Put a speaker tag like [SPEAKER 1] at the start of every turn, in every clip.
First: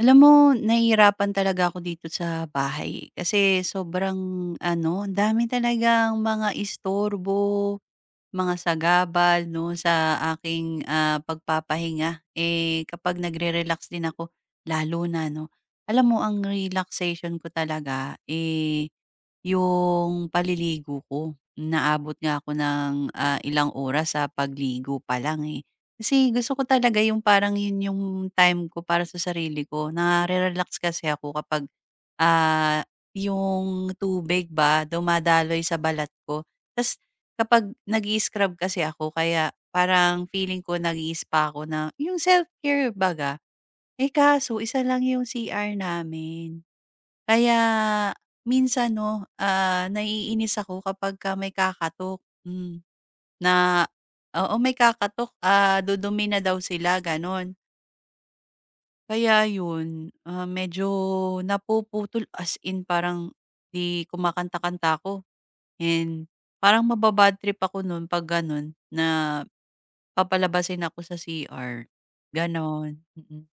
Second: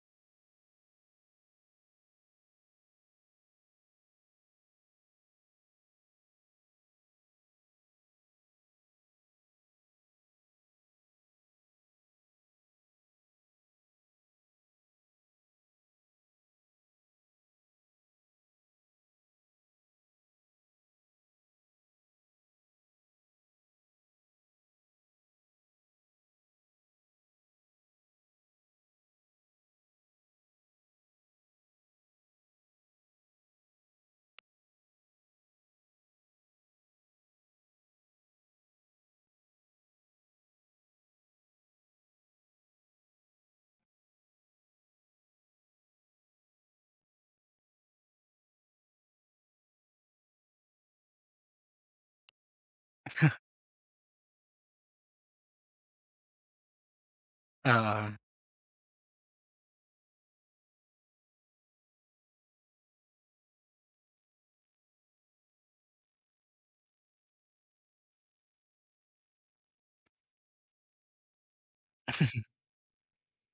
[SPEAKER 1] Alam mo, nahihirapan talaga ako dito sa bahay kasi sobrang ano, ang dami talagang mga istorbo, mga sagabal 'no sa aking, pagpapahinga. Eh, kapag nagre-relax din ako lalo na 'no. Alam mo ang relaxation ko talaga, eh yung paliligo ko. Naabot nga ako ng ilang oras sa pagligo pa lang, eh. Kasi gusto ko talaga yung parang yun yung time ko para sa sarili ko. Nare-relax kasi ako kapag, ah, yung tubig ba dumadaloy sa balat ko. Tas kapag nag scrub kasi ako kaya parang feeling ko nag spa ako na yung self-care baga. Eh, kaso isa lang yung CR namin. Kaya minsan 'no, naiinis ako kapagka may kakatok, hmm, na oo, may kakatok, dudumi na daw sila gano'n.
[SPEAKER 2] Oo,
[SPEAKER 1] Kaya 'yun, medyo napuputol as in parang 'di kumakanta-kanta ako and parang maba-bad trip ako nun 'pag gano'n na papalabasin ako sa CR, gano'n, mm.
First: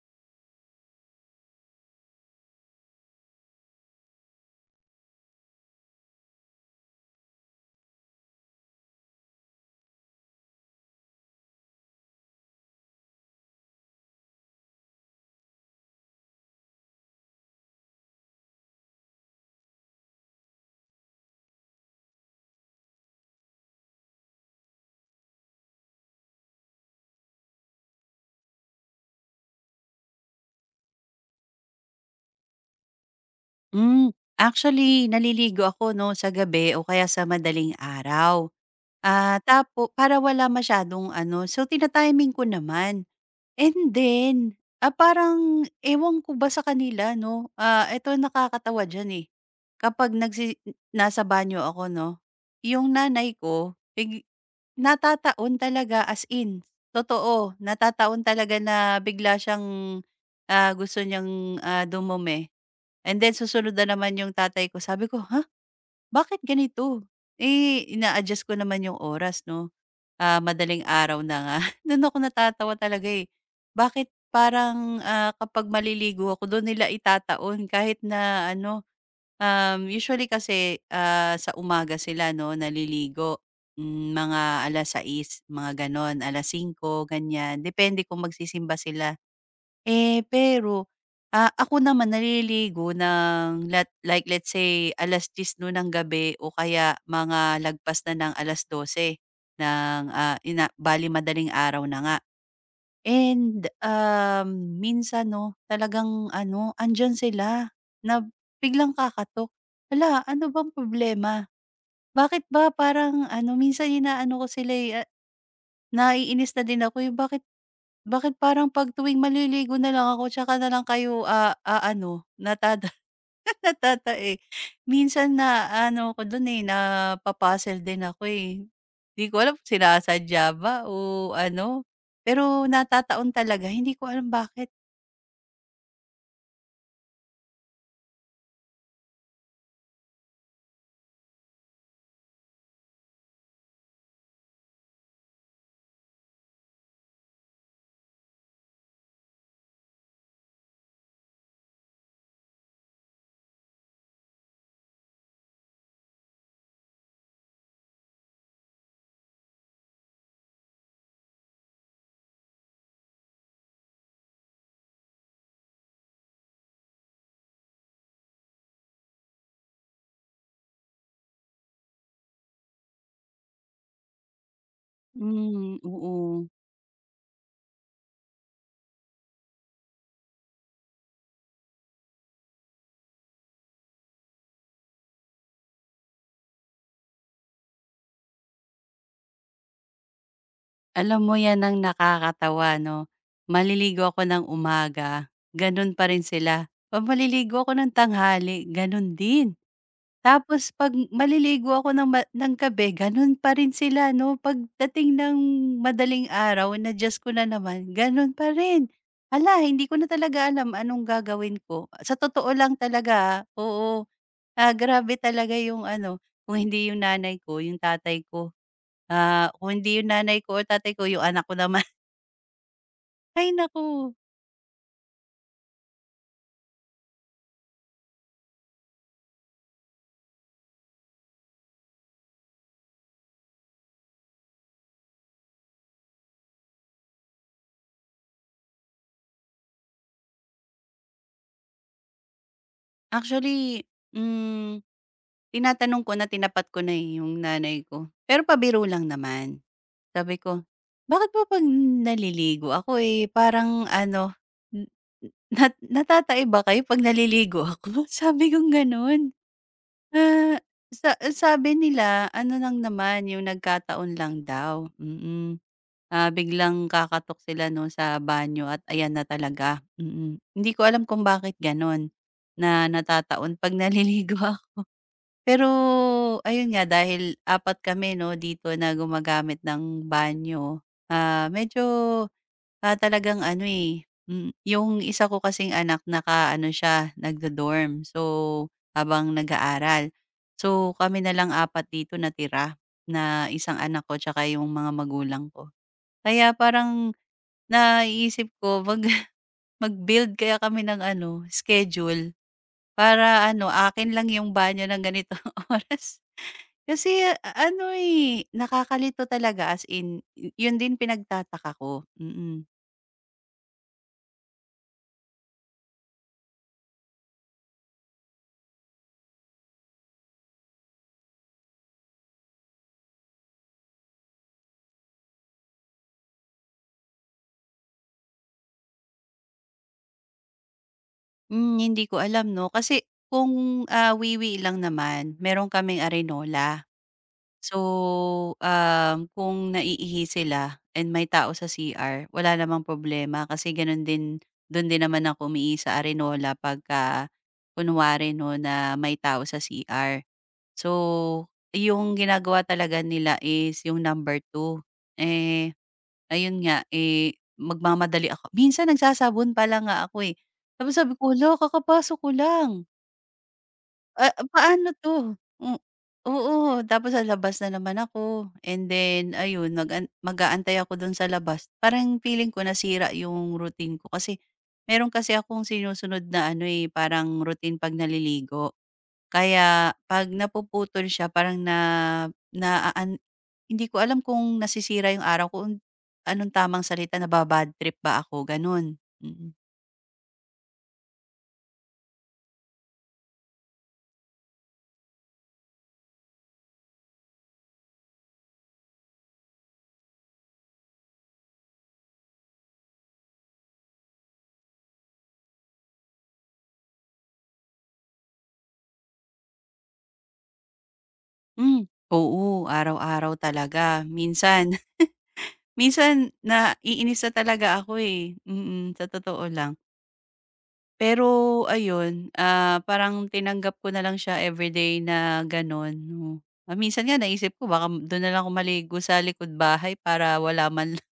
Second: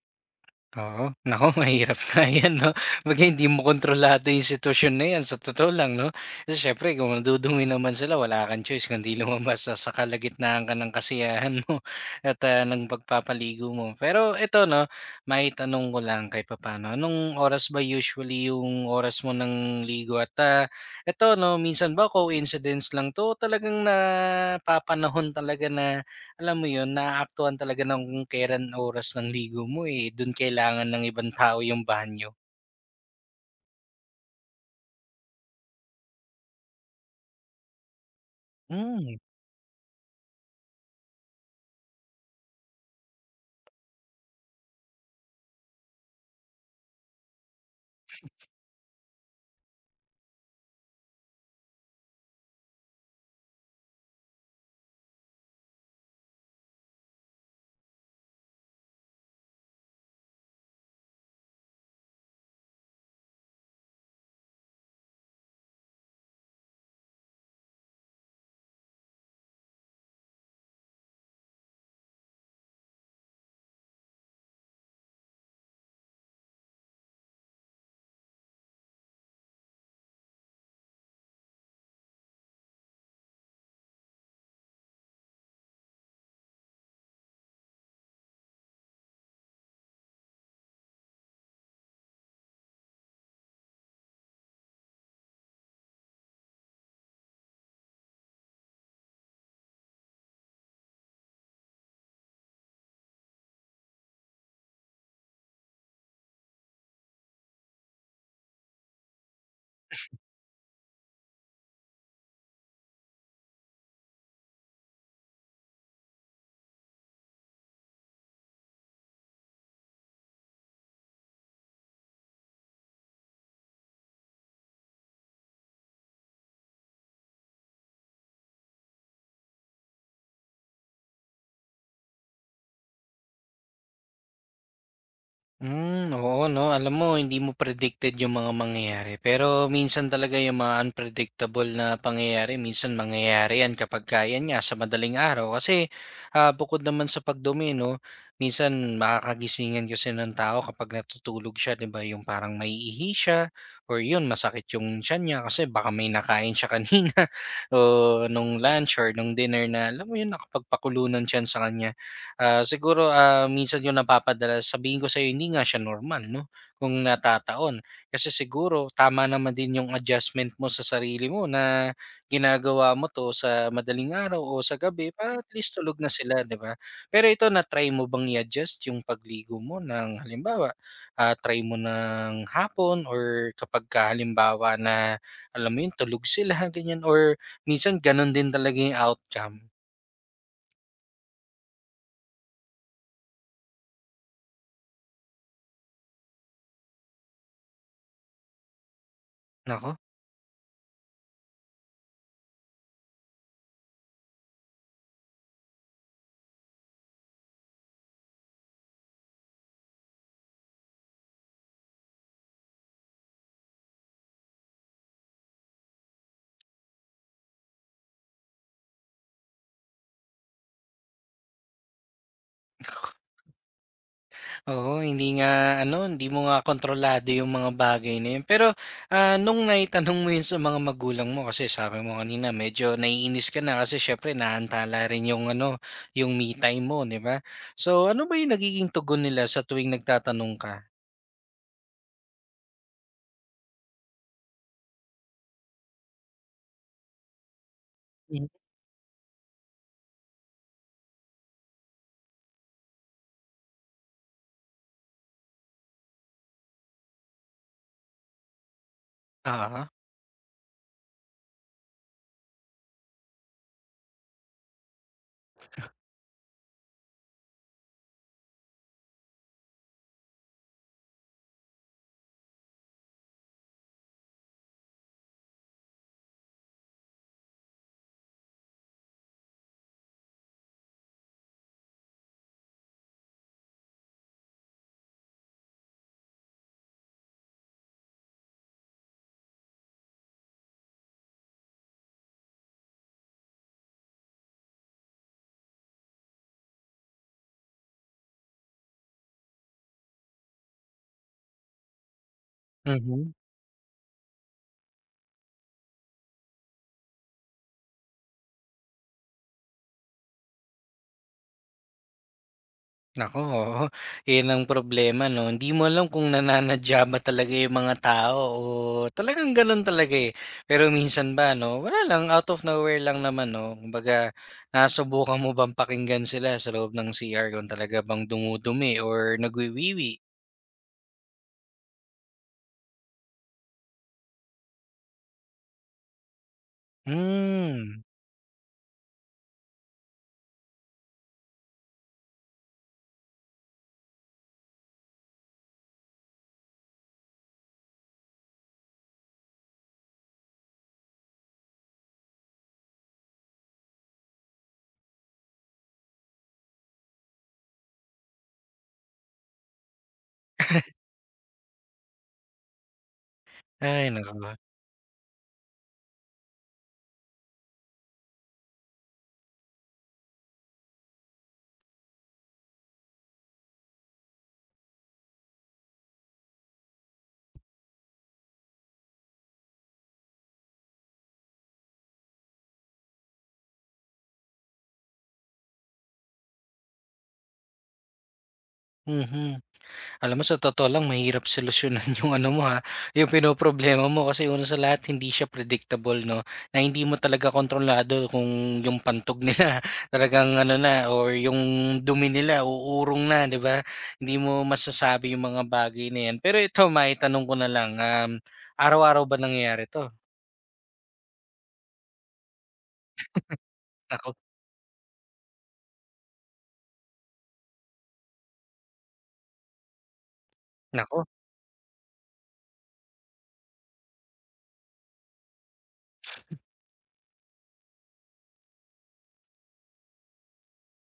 [SPEAKER 2] oo. Naku, mahirap na 'yan 'no, 'pag hindi mo kontrolado yung sitwasyon na 'yan sa totoo lang 'no. Kasi siyempre kung nadudumi naman sila wala kang choice kundi lumabas sa kalagitnaan ka ng kasiyahan mo at, ng pagpapaligo mo. Pero ito 'no, may tanong ko lang kahit papaano, anong oras ba usually yung oras mo ng ligo at, ito 'no, minsan ba coincidence lang 'to o talagang napapanahon talaga na alam mo yun, naaktuhan talaga ng kung kailan oras ng ligo mo, eh, dun kailangan ng ibang tao yung banyo.
[SPEAKER 1] Hmm, actually naliligo ako 'no, sa gabi o kaya sa madaling araw.
[SPEAKER 2] Hmm.
[SPEAKER 1] Tapo para wala masyadong ano, so tina-timing ko naman. And then, parang ewan ko ba sa kanila 'no, ah, eto nakakatawa diyan, eh, kapag nasa banyo ako 'no, yung nanay ko natataon talaga, as in, totoo. Natataon talaga na bigla siyang gusto niyang dumumi and then susunod na naman yung tatay ko. Sabi ko, "Ha? Bakit ganito?" Eh, ina-adjust ko naman yung oras 'no, madaling araw na nga. Do'n ako natatawa talaga, eh. Bakit parang, ah, kapag maliligo ako do'n nila itataon kahit na ano. Usually kasi, ah, sa umaga sila 'no, naliligo. Hmm, mga 6:00, mga gano'n, 5:00 ganyan, depende kung magsisimba sila. Eh, pero, ah, ako naman naliligo ng let's say 10:00 no'n ng gabi o kaya mga lagpas na ng alas 12 ng yun na, madaling araw na nga. And, um, minsan 'no, talagang ano, andiyan sila na biglang kakatok. "Hala, ano bang problema? Bakit ba parang ano?" Minsan inaano ko sila, eh, ah, naiinis na din ako, eh, "Bakit bakit parang 'pag tuwing maliligo na lang ako tsaka na lang kayo, ah, ah, ano natata natatae." Minsan na ano ko dun, eh, napa-puzzle din ako, eh. 'Di ko alam kung sinasadya ba o ano, pero natataon talaga. Hindi ko alam bakit.
[SPEAKER 2] Hmm, oo 'no. Alam mo hindi mo predicted yung mga mangyayari, pero minsan talaga yung mga unpredictable na pangyayari minsan mangyayari yan kapag kaya niya sa madaling araw. Kasi, bukod naman sa pagdumi 'no, minsan makakagisingan kasi ng tao kapag natutulog siya 'di ba, yung parang maiihi siya or yun masakit yung tiyan niya kasi baka may nakain siya kanina o nung lunch or nung dinner na alam mo yun nakapagpakulo ng sa kanya. Siguro, minsan 'yung napapadala sabihin ko sa'yo hindi nga siya normal 'no, kung natataon. Kasi siguro tama naman din 'yung adjustment mo sa sarili mo na ginagawa mo 'to sa madaling araw o sa gabi para at least
[SPEAKER 1] Hmm,
[SPEAKER 2] tulog na sila,
[SPEAKER 1] oo.
[SPEAKER 2] 'di ba? Pero ito na-try mo bang i-adjust 'yung pagligo mo ng halimbawa, try mo ng hapon or kapagka halimbawa na alam mo 'yun tulog sila, ganiyan or minsan gano'n din talaga 'yung outcome?
[SPEAKER 1] Alam mo 'yan ang nakakatawa 'no, maliligo ako ng umaga, gano'n pa rin sila. 'Pag maliligo ako ng tanghali, gano'n din.
[SPEAKER 2] Naku.
[SPEAKER 1] Tapos 'pag maliligo ako ng ng gabi, gano'n pa rin sila 'no. Pagdating ng madaling araw, na-Diyos ko na naman, gano'n pa rin. Hala, hindi ko na talaga alam anong gagawin ko. Sa totoo lang talaga, ah, oo. Ah, grabe talaga yung ano, kung hindi yung nanay ko, yung tatay ko. Ah, kung hindi yung nanay ko or tatay ko, yung anak ko naman. Ay naku,
[SPEAKER 2] Oo, hindi nga ano, hindi mo nga kontrolado yung mga bagay na yun. Pero nung naitanong mo yun sa mga magulang mo kasi sabi mo kanina medyo naiinis ka na kasi syempre naantala rin yung ano, yung me time mo, di ba? So ano ba yung nagiging tugon nila sa tuwing nagtatanong ka?
[SPEAKER 1] actually, hmm, tinatanong ko na tinapat ko na, eh, yung nanay ko. Pero
[SPEAKER 2] Mm.
[SPEAKER 1] pabiro lang naman. Sabi ko, "Bakit ba 'pag naliligo ako, eh, parang ano, n na natatai ba kayo 'pag naliligo ako?" Sabi kong gano'n.
[SPEAKER 2] Oo.
[SPEAKER 1] Ah, sa sabi nila ano lang naman, yung nagkataon lang daw, mm. Ah, biglang kakatok sila 'no sa banyo at ayan na talaga, mm, mm. Hindi ko alam kung bakit gano'n na natataon 'pag naliligo ako. Pero ayun nga dahil apat kami 'no dito na gumagamit ng banyo, ah, medyo, ah, talagang ano, eh, hmm, yung isa ko kasing anak naka-ano siya, nagdo-dorm. So, habang nag-aaral. So, kami na lang apat dito natira na isang anak ko 'tsaka yung mga magulang ko. Kaya parang naiisip ko mag mag-build kaya kami ng ano, schedule
[SPEAKER 2] Mm-hmm.
[SPEAKER 1] para ano, akin lang yung banyo ng ganitong oras. Kasi ano, eh, nakakalito talaga as in yun din pinagtataka ko. Mm-mm, mm.
[SPEAKER 2] Nako, oo. Yun ang problema 'no, hindi mo alam kung nananadya ba talaga yung mga tao o talagang gano'n talaga, eh. Pero minsan ba 'no, wala lang, out of nowhere lang naman 'no. Kumbaga, nasubukan mo bang pakinggan sila sa loob ng CR kung talaga bang dumudumi or nagwiwiwi?
[SPEAKER 1] Hmm, hindi ko alam 'no, kasi kung, ah, wiwi lang naman meron kaming arenola. So,
[SPEAKER 2] Hmm.
[SPEAKER 1] um, kung naiihi sila and may tao sa CR, wala namang problema kasi gano'n din do'n din naman ako umiihi sa Arenola pagka kunwari 'no, na may tao sa CR. So, yung ginagawa talaga nila is yung number 2. Eh, ayun nga, eh, magmamadali ako. Minsan nagsasabon pa lang nga ako, eh. Tapos sabi ko, "Hala, kakapasok ko lang."
[SPEAKER 2] Ay
[SPEAKER 1] Ah,
[SPEAKER 2] naku.
[SPEAKER 1] paano 'to? Hmm, oo, tapos sa labas na naman ako and then ayun mag-aantay ako dun sa labas. Parang feeling ko nasira yung routine ko kasi meron kasi akong sinusunod na ano, eh, parang routine 'pag naliligo. Kaya 'pag napuputol siya parang na naaan hindi ko alam kung nasisira yung araw ko, anong tamang salita, naba-bad trip ba ako, ganun. Mm.
[SPEAKER 2] Mhm. Alam mo sa totoo lang mahirap solusyonan yung ano mo ha, yung pinoproblema mo kasi una sa lahat hindi siya predictable 'no, na hindi mo talaga kontrolado kung yung pantog nila talagang ano na or yung dumi nila uurong na 'di ba? Hindi mo masasabi yung mga bagay na 'yan. Pero ito may maitanong ko na lang, araw-araw ba nangyayari 'to?
[SPEAKER 1] Hmm, oo, araw-araw talaga
[SPEAKER 2] Naku
[SPEAKER 1] minsan. Minsan naiinis na talaga ako, eh, mm, sa totoo lang.
[SPEAKER 2] naku,
[SPEAKER 1] Pero ayun, ah, parang tinanggap ko na lang siya everyday na gano'n, 'no. Ah, minsan nga naisip ko baka do'n na lang ako maligo sa likod-bahay para wala man lang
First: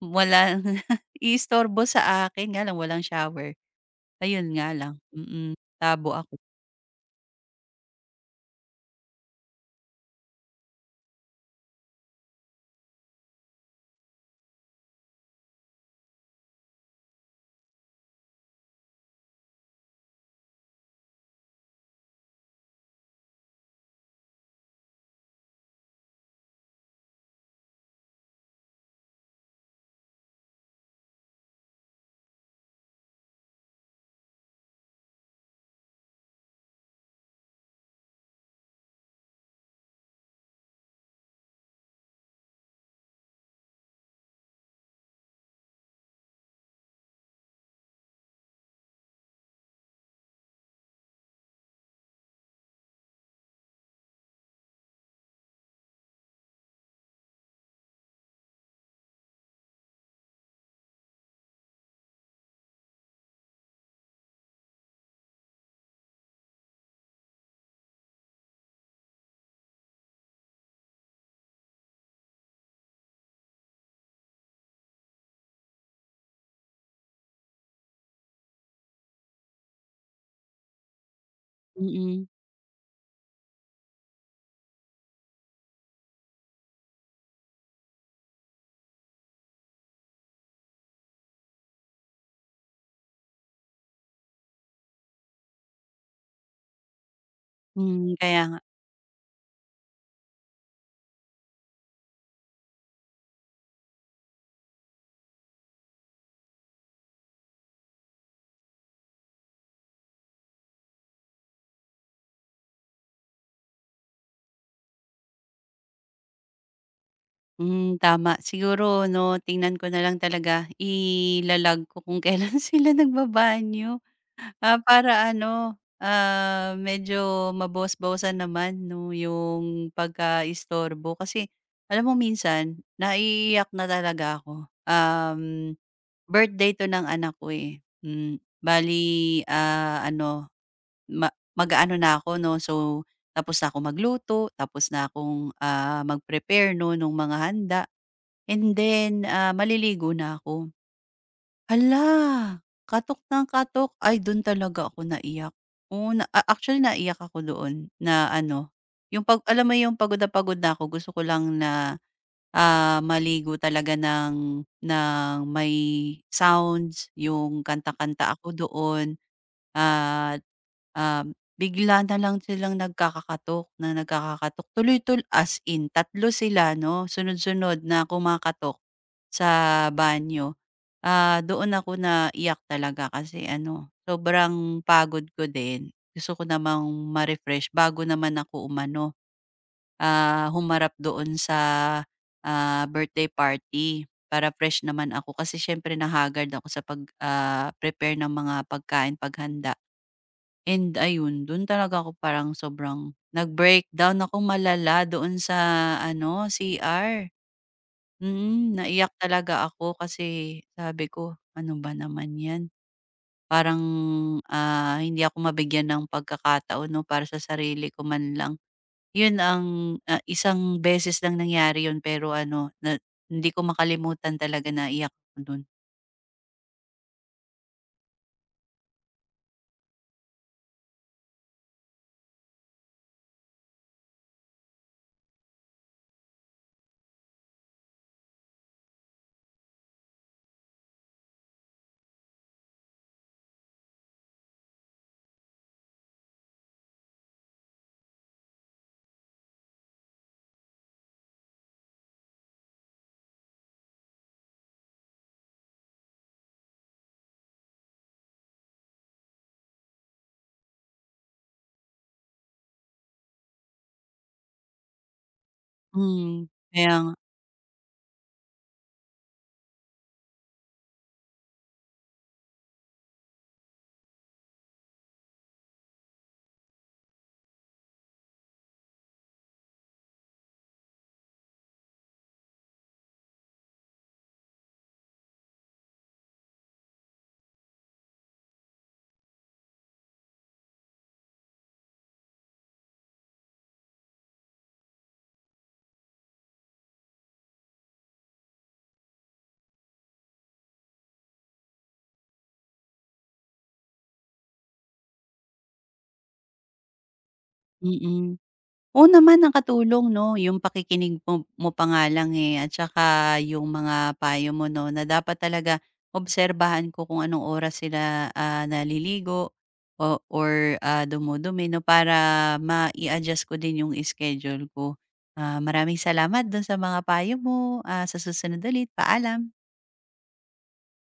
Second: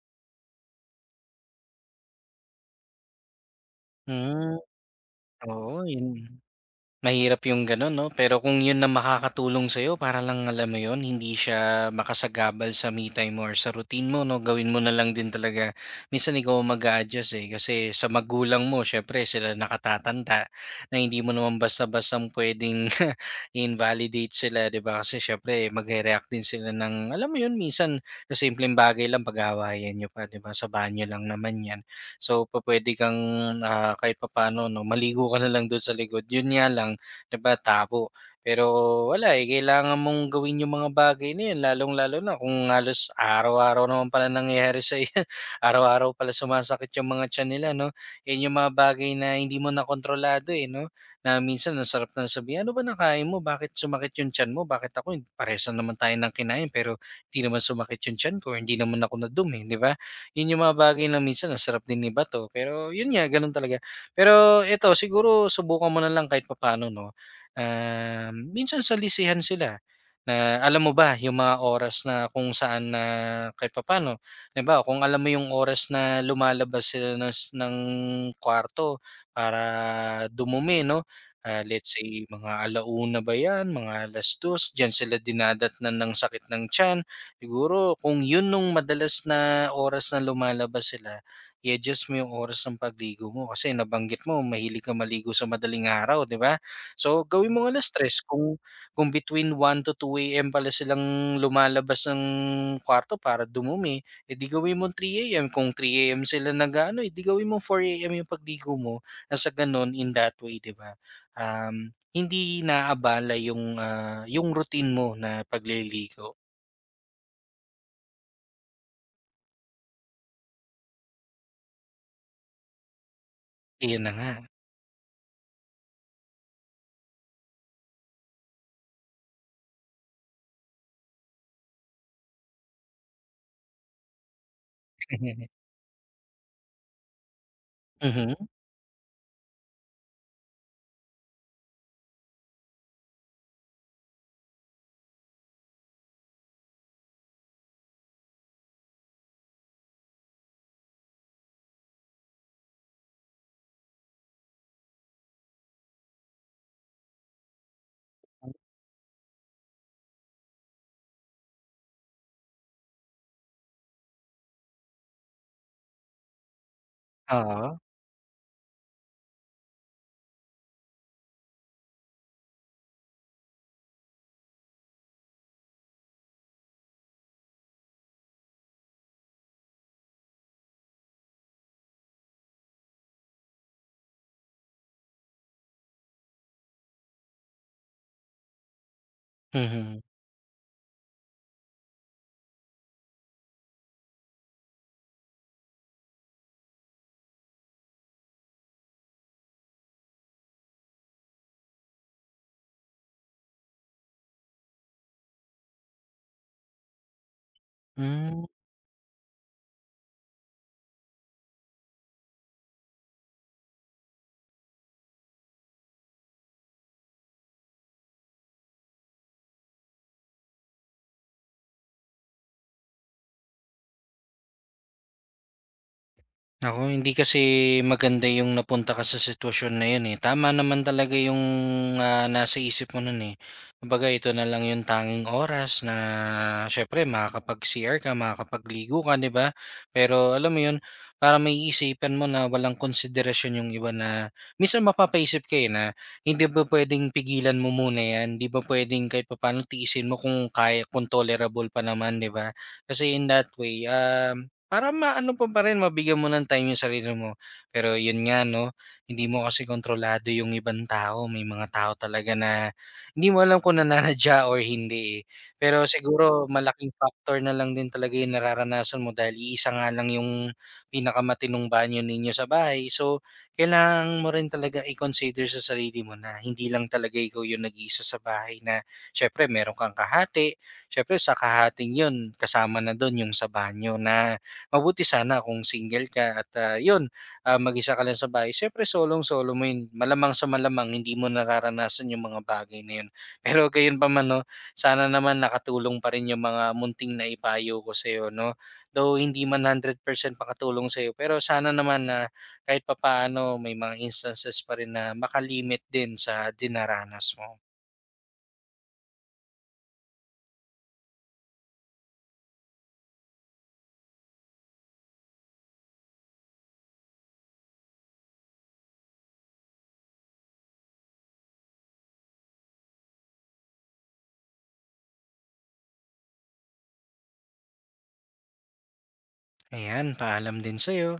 [SPEAKER 1] wala iistorbo sa akin, nga lang walang shower. Ayun
[SPEAKER 2] hmm,
[SPEAKER 1] nga lang, mm,
[SPEAKER 2] oo
[SPEAKER 1] tabo ako.
[SPEAKER 2] yun. Mahirap yung gano'n 'no, pero kung yun na makakatulong sa'yo para lang alam mo yun, hindi siya makasagabal sa me time mo or sa routine mo 'no, gawin mo na lang din talaga. Minsan ikaw ang mag adjust eh, kasi sa magulang mo siyempre sila nakatatanda na hindi mo naman basta-bastang puwedeng invalidate sila 'di ba, kasi siyempre magre-react din sila ng alam mo yun minsan sa simpleng bagay lang pag-aawayan niyo pa 'di ba, sa banyo lang naman 'yan. So, pwede kang, kahit papaano 'no, maligo ka na lang do'n sa likod. 'Yun nga lang, 'di ba, tabo. Pero wala, eh, kailangan mong gawin 'yung mga bagay na 'yun lalong-lalo na kung halos araw-araw naman pala nangyayari sa'yo 'yan. Araw-araw pala sumasakit 'yung mga tiyan nila 'no. 'Yun 'yung mga bagay na hindi mo na kontrolado, eh, 'no, na minsan ang sarap na sabihin, "Ano ba nakain mo? Bakit sumakit 'yung tiyan mo? Bakit ako parehas lang naman tayo ng kinain pero 'di naman sumakit 'yung tiyan ko, hindi naman ako nadumi," 'di ba? Yun yung mga bagay na minsan ang sarap din ni bato pero yun nga ganun talaga. Pero eto siguro subukan mo na lang kahit papaano 'no, minsan salisihan sila na alam mo ba yung mga oras na kung saan na kahit papaano, halimbawa kung alam mo yung oras na lumalabas sila ng kwarto para dumumi 'no, let's
[SPEAKER 1] Mm,
[SPEAKER 2] say mga alauna ba 'yan, mga 2:00 diyan sila dinadatnan ng sakit ng tiyan. Siguro kung yun nung madalas na oras na lumalabas sila, i-adjust mo yung oras ng pagligo mo kasi nabanggit mo mahilig ka maligo sa madaling araw, 'di ba? So gawin mo alas
[SPEAKER 1] hmm,
[SPEAKER 2] stress
[SPEAKER 1] kaya
[SPEAKER 2] kung
[SPEAKER 1] nga.
[SPEAKER 2] kung between 1 to 2 AM pala silang lumalabas ng kwarto para dumumi, eh di gawin mong 3 AM. Kung 3 AM sila nag-aano, eh di gawin mong 4 AM yung pagligo mo. Nang sa ganun in that way, 'di ba? Hindi naabala yung yung routine mo na pagliligo.
[SPEAKER 1] Hmm, tama. Siguro 'no, tingnan ko na lang talaga, ilalag ko kung kailan sila nagbabanyo.
[SPEAKER 2] Iyon na nga.
[SPEAKER 1] Ah, para ano, ah, medyo mabawas-bawasan naman 'no, yung pagkaistorbo. Kasi alam mo minsan naiiyak na talaga ako. Um, birthday 'to ng anak ko, eh. Hmm,
[SPEAKER 2] Mhm.
[SPEAKER 1] bale, ah, ano ma mag-aano na ako 'no, so tapos na ako magluto, tapos na akong, ah, mag-prepare 'no, nung mga handa and then, ah, maliligo na ako. Hala, katok ng katok. Ay dun talaga ako naiyak. Oo, na a actually naiyak ako doon na ano, yung pag alam mo yung pagod na ako gusto ko lang na, ah, maligo talaga ng may sounds, yung
[SPEAKER 2] Oo.
[SPEAKER 1] kanta-kanta ako doon at, um, bigla na lang silang nagkakakatok na nagkakakatok. As in, tatlo sila 'no, sunod-sunod na kumakatok sa banyo. Ah, doon ako naiyak talaga kasi ano, sobrang pagod ko din. Gusto ko namang ma-refresh bago naman ako umano,
[SPEAKER 2] Mhm.
[SPEAKER 1] ah, humarap doon sa, ah, birthday party para fresh naman ako kasi siyempre nahagard ako sa pag, ah, prepare ng mga pagkain, paghanda. And ayun, do'n talaga ako parang sobrang nag-breakdown ako malala doon sa ano, CR.
[SPEAKER 2] Hmm.
[SPEAKER 1] Mm, naiyak talaga ako kasi sabi ko, "Ano ba naman 'yan?" Parang, ah, hindi ako mabigyan ng pagkakataon 'no, para sa sarili ko man lang. 'Yun ang, ah, isang beses lang nangyari 'yun pero ano, na hindi ko makalimutan talaga na naiyak ko dun.
[SPEAKER 2] Naku, hindi kasi maganda yung napunta ka sa sitwasyon na yun, eh. Tama naman talaga yung, nasa isip mo nun, eh. Kumbaga ito na lang yung tanging oras na siyempre makakapag-CR ka, makakapagligo ka, 'di ba? Pero alam mo yun, para may isipan mo na walang konsiderasyon yung iba na minsan mapapaisip ka, eh, na hindi ba puwedeng pigilan mo muna 'yan? 'Di ba puwedeng kahit papaano tiisin mo kung kaya kung tolerable pa naman, 'di ba? Kasi in that way, para maano mo pa rin, mabigyan mo ng time yung sarili mo. Pero yun nga 'no, hindi mo kasi kontrolado yung ibang tao. May mga tao talaga na hindi mo alam kung nananadya or hindi, eh. Pero
[SPEAKER 1] Hmm,
[SPEAKER 2] siguro
[SPEAKER 1] kaya
[SPEAKER 2] malaking
[SPEAKER 1] nga,
[SPEAKER 2] factor na lang din talaga yung nararanasan mo dahil iisa nga lang yung pinakamatinong banyo ninyo sa bahay. So, kailangan mo rin talaga i-consider sa sarili mo na hindi lang talaga ikaw yung nag-iisa sa bahay na siyempre meron kang kahati. Siyempre sa kahating yun kasama na dun yung sa banyo na mabuti sana kung single ka at, 'yun, mag-isa ka lang sa bahay. Siyempre solong-solo mo 'yun, malamang sa malamang hindi mo nakaranasan yung mga bagay na 'yun. Pero gayunpaman 'no, sana naman nakatulong pa rin yung mga munting naipayo ko sa'yo 'no. Though hindi man 100% makatulong sa'yo, pero sana naman na kahit papaano may mga instances pa rin na makalimit din sa dinaranas mo.
[SPEAKER 1] mm. Oo naman, nakatulong 'no, yung pakikinig mo mo pa nga lang, eh, at saka yung mga payo mo 'no, na dapat talaga obserbahan ko kung anong oras sila, ah, naliligo or, ah, dumudumi 'no, para ma adjust ko din yung schedule ko. Ah, maraming salamat dun sa mga payo mo, ah, sa susunod ulit, paalam.
[SPEAKER 2] Ayan, paalam din sa'yo.